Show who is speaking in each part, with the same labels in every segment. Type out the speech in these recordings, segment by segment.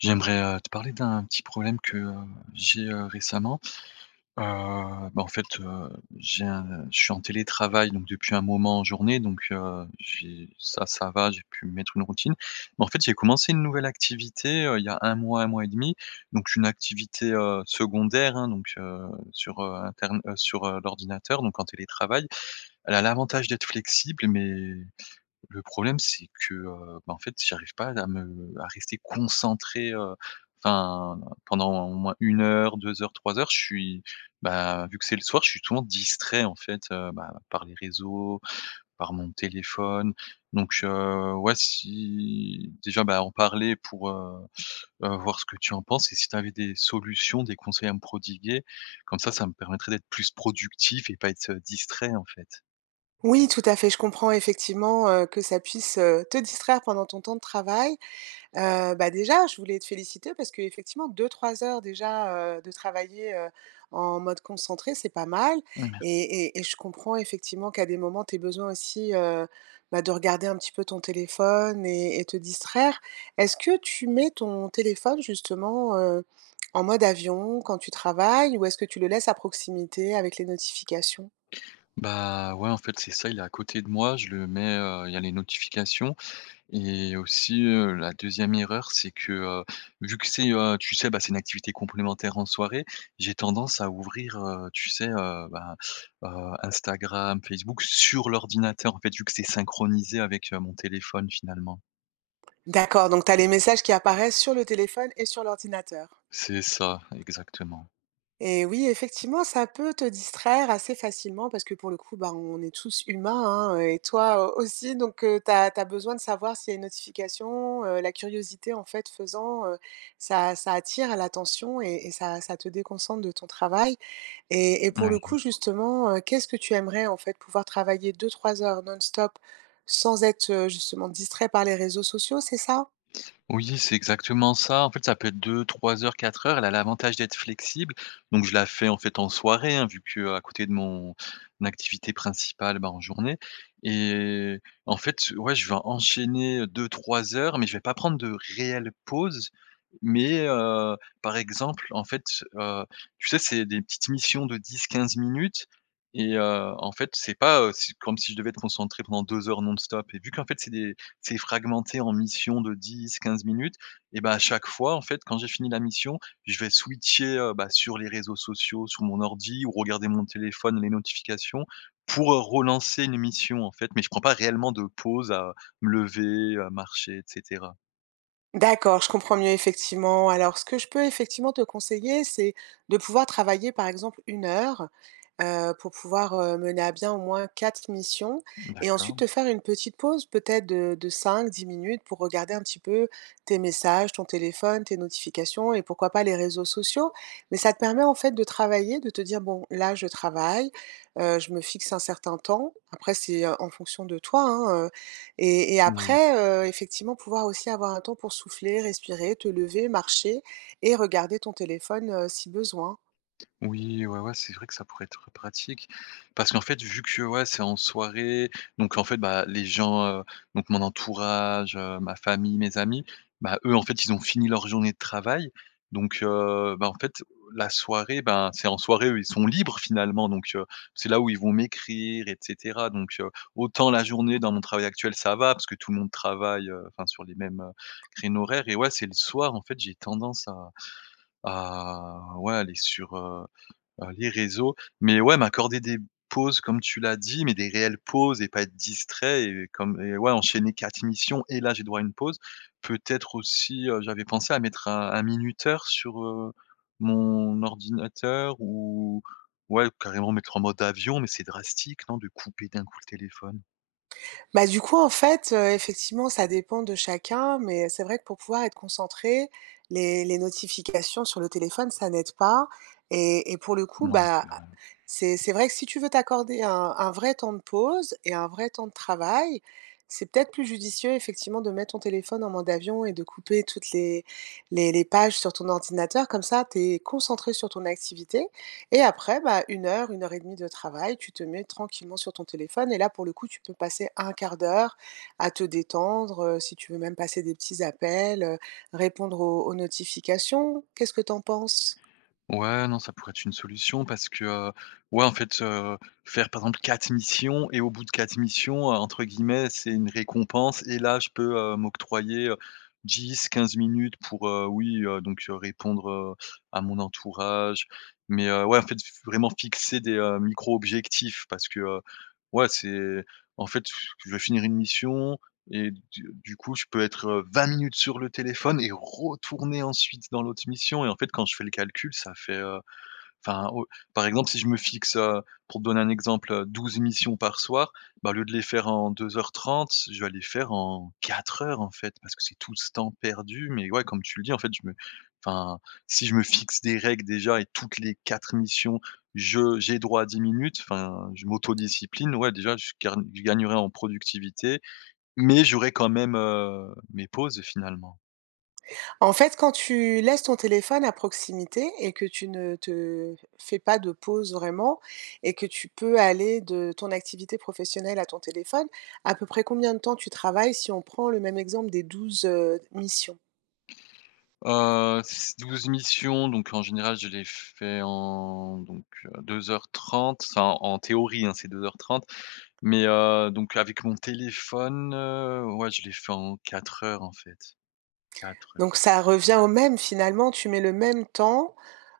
Speaker 1: J'aimerais, heu, te parler d'un petit problème que j'ai, heu, récemment. Heu, bah, en fait, heu, j'ai, heu je suis en télétravail donc depuis un moment, en journée donc, heu, j'ai ça, ça va, j'ai pu mettre une routine mais en fait, j'ai commencé une nouvelle activité, heu, il y a 1 mois, 1 mois et 1/2, donc une activité, heu, secondaire, hein donc heu, sur, heu, intern heu, sur l'ordinateur donc en télétravail. Elle a l'avantage d'être flexible mais, le problème c'est que, heu, bah, en fait j'arrive pas à me à rester concentré, heu, enfin, pendant au moins 1 heure, 2 heures, 3 heures. Je suis ben, vu que c'est le soir, je suis toujours distrait, en fait, heu, ben, par les réseaux, par mon téléphone. Donc, heu, ouais. Si déjà, bah, en parler pour, heu, heu, voir ce que tu en penses et si tu avais des solutions, des conseils à me prodiguer. Comme ça, ça me permettrait d'être plus productif et pas être, heu, distrait en fait.
Speaker 2: Oui, tout à fait. Je comprends effectivement, heu, que ça puisse, heu, te distraire pendant ton temps de travail. Heu, bah, déjà, je voulais te féliciter parce que effectivement, 2-3 heures déjà, heu, de travaillées, heu, en mode concentré, c'est pas mal
Speaker 1: Mmh merci.
Speaker 2: et et et je comprends, effectivement, qu'à des moments, tu aies besoin aussi, heu, bah de regarder un petit peu ton téléphone mais et te distraire. Est-ce que tu mets ton téléphone, justement, heu, en mode avion quand tu travailles? Ou est-ce que tu le laisses à proximité avec les notifications?
Speaker 1: Bah, ouais. En fait, c'est ça. Il est à côté de moi, je le mets, heu il y a les notifications et aussi, heu, la 2e erreur c'est que, heu, vu que c'est, heu, tu sais, ben, c'est une activité complémentaire en soirée, j'ai tendance à ouvrir, heu, tu sais, heu, bah, heu, Instagram, Facebook, sur l'ordinateur, en fait. Vu que c'est synchronisé avec, heu, mon téléphone, finalement.
Speaker 2: D'accord, donc tu as les messages qui apparaissent sur le téléphone et sur l'ordinateur.
Speaker 1: C'est ça, exactement.
Speaker 2: Et oui effectivement, ça peut te distraire assez facilement parce que pour le coup, bah, on est tous humains hein, heu, et toi aussi donc heu, tu as tu as besoin de savoir si il y a une notification, heu, la curiosité en fait faisant, heu, ça ça attire l'attention et et ça ça te déconcentre de ton travail, et et pour
Speaker 1: Ouais,
Speaker 2: le
Speaker 1: mmh.
Speaker 2: coup justement, heu, qu'est-ce que tu aimerais en fait, pouvoir travailler 2-3 heures non-stop sans être, heu, justement distrait par les réseaux sociaux, c'est ça?
Speaker 1: Oui c'est exactement ça en fait ça peut être 2-3 heures, 4 heures, elle a l'avantage d'être flexible donc je la fais en fait en soirée hein, vu qu'à côté de mon activité principale ben en journée, et en fait, ouais je vais enchaîner 2-3 heures mais je vais pas prendre de réelle pause, mais heu, par exemple en fait, heu, tu sais c'est des petites missions de 10-15 minutes et heu, en fait c'est pas, heu, si comme si je devais être concentré pendant 2 heures non stop et vu qu'en fait c'est des c'est fragmenté en mission de 10-15 minutes, et ben à chaque fois en fait quand j'ai fini la mission, je vais switcher, heu, bah sur les réseaux sociaux, sur mon ordi ou regarder mon téléphone les notifications, pour, heu, relancer une mission en fait mais je prends pas réellement de pause à me lever, à marcher et cetera.
Speaker 2: D'accord, je comprends mieux effectivement. Alors ce que je peux effectivement te conseiller c'est, de pouvoir travailler par exemple 1 heure, heu, pour pouvoir, heu, mener à bien au moins 4 missions, et ensuite
Speaker 1: D'accord.
Speaker 2: te faire une petite pause peut-être de de 5-10 minutes pour regarder un petit peu tes messages, ton téléphone, tes notifications et pourquoi pas les réseaux sociaux, mais ça te permet en fait de travailler, de te dire: «Bon, là je travaille, heu, je me fixe un certain temps», après c'est, heu, en fonction de toi hein, heu, et et
Speaker 1: N oui.
Speaker 2: après, heu, effectivement pouvoir aussi avoir un temps pour souffler, respirer, te lever, marcher, et regarder ton téléphone, heu, si besoin.
Speaker 1: Oui, ouais, ouais, c'est vrai que ça pourrait être pratique, parce qu'en fait vu que, ouais, c'est en soirée, donc en fait bah, les gens, heu, donc mon entourage, heu, ma famille, mes amis, ben eux en fait ils ont fini leur journée de travail, donc heu, ben en fait la soirée, ben c'est en soirée eux ils sont libres finalement donc heu, c'est là où ils vont m'écrire et cetera donc heu, autant la journée dans mon travail actuel ça va parce que tout le monde travaille, heu, enfin sur les mêmes, heu, créneaux horaires, et ouais c'est le soir en fait j'ai tendance à à ouais aller sur, heu heu, les réseaux, mais ouais m'accorder des pauses, comme tu l'as dit mais des réelles pauses et pas être distrait et comme et ouais enchaîner 4 missions et là j'ai droit à une pause, peut-être aussi, heu, j'avais pensé à mettre un un minuteur sur, heu, mon ordinateur ou ouais carrément mettre en mode avion, mais c'est drastique non de couper d'un coup le téléphone?
Speaker 2: Bah, du coup, en fait, heu, effectivement, ça dépend de chacun, mais c'est vrai que pour pouvoir être concentré, les les notifications sur le téléphone, ça n'aide pas et et pour le coup,
Speaker 1: Ouais,
Speaker 2: bah,
Speaker 1: c'est
Speaker 2: ah,
Speaker 1: vrai.
Speaker 2: c'est c'est vrai que si tu veux t'accorder un un vrai temps de pause et un vrai temps de travail, c'est peut-être plus judicieux, effectivement, de mettre ton téléphone en mode d'avion et de couper toutes les les les pages sur ton ordinateur comme ça tu es concentré sur ton activité et après, bah, 1 heure, 1 heure et 1/2 de travail, tu te mets tranquillement sur ton téléphone et là, pour le coup, tu peux passer 1/4 d'heure à te détendre, heu, si tu veux même passer des petits appels, heu, répondre aux aux notifications, qu'est-ce que t'en penses?
Speaker 1: Ouais, non, ça pourrait être une solution, parce que, heu, ouais, en fait, heu, faire, par exemple 4 missions et au bout de 4 missions, entre guillemets «c'est une récompense» et, là, je peux, heu, m'octroyer, heu, 10-15 minutes pour, heu, oui, heu, donc répondre, heu, à mon entourage mais heu, ouais, en fait, faut vraiment fixer des micro objectifs, parce que, heu, ouais, c'est, en fait, pff, tu veux finir une mission et du du coup, je peux être, heu, 20 minutes sur le téléphone et retourner ensuite dans l'autre mission et, en fait, quand je fais le calcul, ça fait, heu, enfin, heu, par exemple, si je me fixe, heu, pour te donner un exemple, 12 missions par soir, bah, au lieu de les faire en 2 heures 30, je vais les faire en 4 heures, en fait, parce que c'est tout ce temps perdu mais, ouais, comme tu le dis, en fait, je me enfin, si je me fixe des règles déjà et toutes les 4 missions je j'ai droit à 10 minutes, enfin, je m'autodiscipline, ouais, déjà, je gagne je gagnerais en productivité mais j'aurais quand même, heu, mes pauses, finalement.
Speaker 2: En fait, quand tu laisses ton téléphone à proximité et que tu ne te f fais pas de pause vraiment et que tu peux aller de ton activité professionnelle à ton téléphone, à peu près combien de temps tu travailles, si on prend le même exemple des 12, heu, missions?
Speaker 1: Heu, s 12 missions donc en général je les fais en donc heu, 2 heures 30, enfin, en théorie, hein, c'est 2 heures 30 mais heu donc avec mon téléphone, heu, ouais, je les fait en 4 heures en fait, 4 ouais.
Speaker 2: Donc ça revient au même finalement, tu mets le même temps,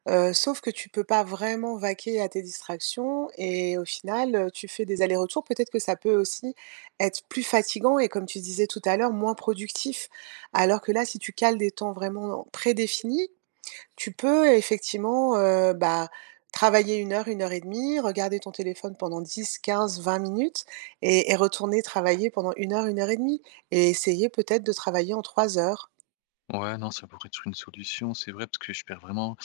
Speaker 2: heu, sauf que tu peux pas vraiment vaquer à tes distractions et au final, heu, tu fais des allers-retours, peut-être que ça peut aussi être plus fatiguant et comme tu disais tout à l'heure, moins productif? Alors que là, si tu cales des temps vraiment prédéfinis, tu peux effectivement, heu bah, travailler 1 heure, 1 heure et demie, regarder ton téléphone pendant 10-15-20 minutes et et retourner travailler pendant 1 heure, 1 heure et demie et essayer peut-être de travailler en 3 heures?
Speaker 1: Ouais, non, ça pourrait être une solution, c'est vrai, parce que je perds vraiment,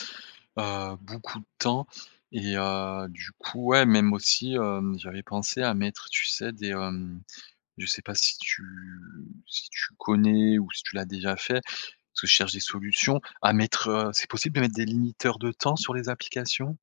Speaker 1: heu, beaucoup de temps et heu, du coup, ouais, même aussi, hem, j'avais pensé à mettre, tu sais, des, hem, je sais pas si tu si tu connais ou si tu l'as déjà fait? Parce que je cherche des solutions à mettre, heu, c'est possible de mettre des limiteurs de temps sur les applications?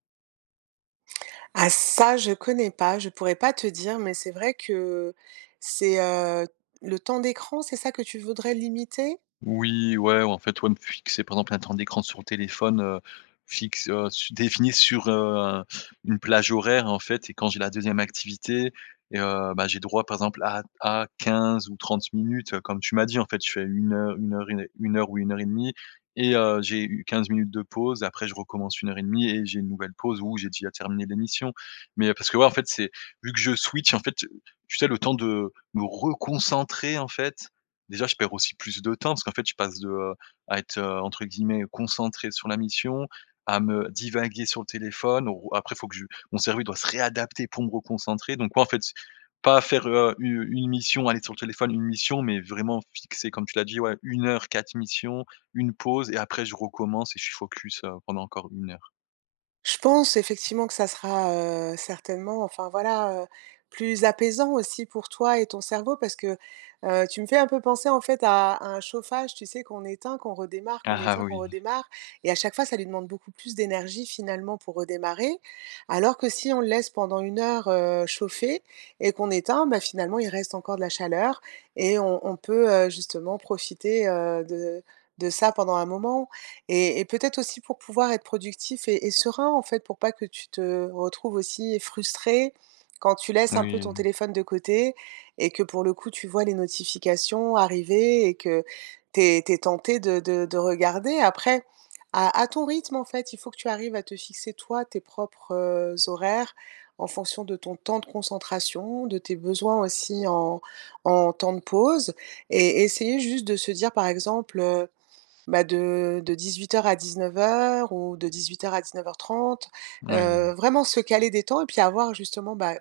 Speaker 2: Ah, ça, je connais pas, je pourrais pas te dire mais c'est vrai que, heu, c'est, heu, le temps d'écran, c'est ça que tu voudrais limiter?
Speaker 1: Oui, ouais, en fait, ouais, me fixer, par exemple, un temps d'écran sur le téléphone, heu, fixe, heu, su définit sur, heu, une plage horaire et en fait et quand j'ai la 2e activité et heu, ben, j'ai droit par exemple, à à 15 ou 30 minutes, heu, comme tu m'as dit, en fait. Je fais 1 heu 1 heure 1 heure ou 1 heure 1/2 et heu, j'ai u 15 minutes de pause et après je recommence 1 heure 1/2 et j'ai une nouvelle pause ou j'ai déjà terminé les missions. Mais parce que, ouais, en fait, c'est vu que je switch, en fait, heu, tu sais, le temps de me reconcentrer, en fait, déjà, je perds aussi plus de temps parce qu'en fait, je passe de, heu, à être, entre guillemets, «concentré sur la mission», à me divaguer sur le téléphone où après faut que je mon cerveau doit se réadapter pour me reconcentrer donc ouais, en fait, pas faire, heu, u une mission, aller sur le téléphone, 1 mission mais vraiment fixer, comme tu l'as dit, ouais, 1 heure 4 missions, une pause et après, je recommence et je suis focus, heu, pendant encore 1 heure.
Speaker 2: Je pense, effectivement, que ça sera, heu, certainement, enfin, voilà, heu, plus apaisant aussi pour toi et ton cerveau parce que, heu, tu me fais un peu penser, en fait, à un chauffage, tu sais, qu'on éteint, qu'on redémarre, qu'on
Speaker 1: Ah, ah,
Speaker 2: éteint, qu'on
Speaker 1: oui.
Speaker 2: redémarre. Et à chaque fois, ça lui demande beaucoup plus d'énergie, finalement, pour redémarrer. Alors que si on le laisse pendant 1 heure, heu, chauffer et qu'on éteint, ben, finalement, il reste encore de la chaleur et on on peut, heu, justement profiter, heu, de de ça, pendant un moment et et peut-être aussi pour pouvoir être productif et et serein, en fait, pour pas que tu te retrouves aussi frustré quand tu laisses un peu ton
Speaker 1: Oui.
Speaker 2: téléphone de côté et que, pour le coup, tu vois les notifications arriver et que tu es tu es tenté de de de regarder. Après à à ton rythme, en fait, il faut que tu arrives à te fixer, toi, tes propres, heu, horaires, en fonction de ton temps de concentration, de tes besoins, aussi, en en temps de pause et essayer juste de se dire, par exemple, heu: «Bah, de de 18:00 à 19:00 ou de 18:00 à 19:30», heu,
Speaker 1: Oui.
Speaker 2: vraiment se caler des temps et puis avoir, justement, bah,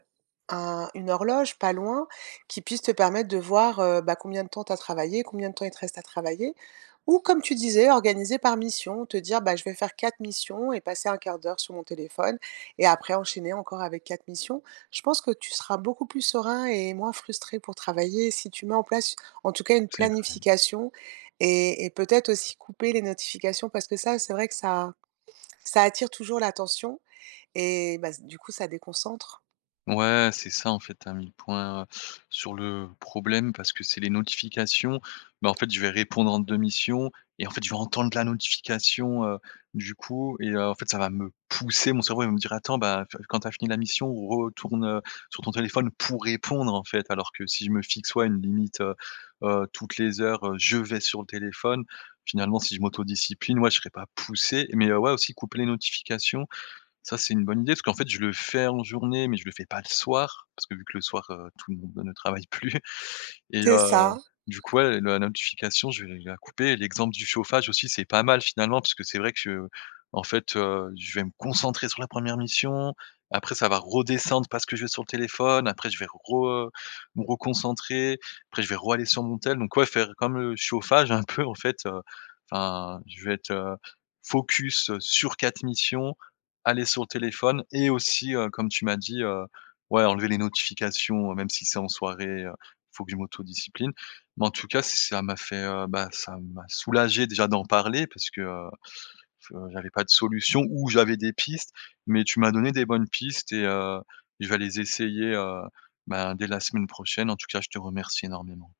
Speaker 2: un une horloge pas loin qui puisse te permettre de voir, heu, bah, combien de temps tu as travaillé, combien de temps il te reste à travailler. Ou, comme tu disais, organiser par mission, te dire: «Bah, je vais faire 4 missions et passer 1/4 d'heure sur mon téléphone et après enchaîner encore avec 4 missions». Je pense que tu seras beaucoup plus serein et moins frustré pour travailler si tu mets en place, en tout cas, une
Speaker 1: C'est vrai.
Speaker 2: planification et et peut-être aussi couper les notifications parce que ça, c'est vrai que ça ça attire toujours l'attention et bah, z du coup, ça déconcentre.
Speaker 1: Ouais, c'est ça, en fait. Tu as mis le point, heu, sur le problème parce que c'est les notifications. Mais en fait, je vais répondre entre 2 missions et en fait, je vais entendre la notification. Heu, du coup et heu, en fait, ça va me pousser. Mon cerveau, il va me dire: «Attends, bah, tu vois, quand tu as fini la mission, retourne sur ton téléphone pour répondre», en fait. Alors que si je me fixe, ouais, une limite, heu-heu, toutes les heures, heu, je vais sur le téléphone. Finalement, si je m'autodiscipline, ouais, je serai pas poussé mais ouais, aussi couper les notifications. Ça, c'est une bonne idée parce qu'en fait, je le fais en journée mais je le fais pas le soir parce que, vu que le soir, heu, tout le monde ne travaille plus et
Speaker 2: C'est
Speaker 1: heu,
Speaker 2: ça.
Speaker 1: du coup, ouais, le la notification, je vais l la couper. L'exemple du chauffage aussi, c'est pas mal finalement puisque c'est vrai que, heu, en fait, heu, je vais me concentrer sur la 1re mission. Après ça va redescendre parce que je vais sur le téléphone. Après je vais re me reconcentrer. Après je vais raller sur mon téléphone. Donc ouais, faire comme le chauffage, un peu, en fait, heu, enfin, je vais être, heu, focus sur 4 missions, aller sur le téléphone et aussi, heu, comme tu m'as dit, heu, ouais, enlever les notifications, même si c'est en soirée, heu, il faut que je m'autodiscipline mais en tout cas, ça m'a fait, heu, bah, ça m'a soulagé, déjà, d'en parler parce que, heu, je j'avais pas de solution ou j'avais des pistes mais tu m'as donné des bonnes pistes et heu, je vais les essayer, heu, ben, dès la semaine prochaine. En tout cas, je te remercie énormément.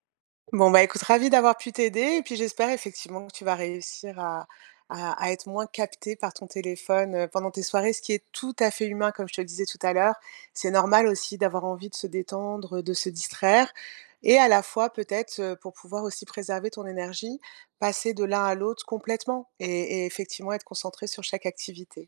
Speaker 2: Bon, ben, écoute, ravie d'avoir pu t'aider et puis, j'espère, effectivement, que tu vas réussir à à à être moins capté par ton téléphone, heu, pendant tes soirées, ce qui est tout à fait humain, comme je te le disais tout à l'heure. C'est normal aussi d'avoir envie de se détendre, de se distraire et à la fois, peut-être, heu, pour pouvoir aussi préserver ton énergie, passer de l'un à l'autre complètement et et effectivement être concentré sur chaque activité.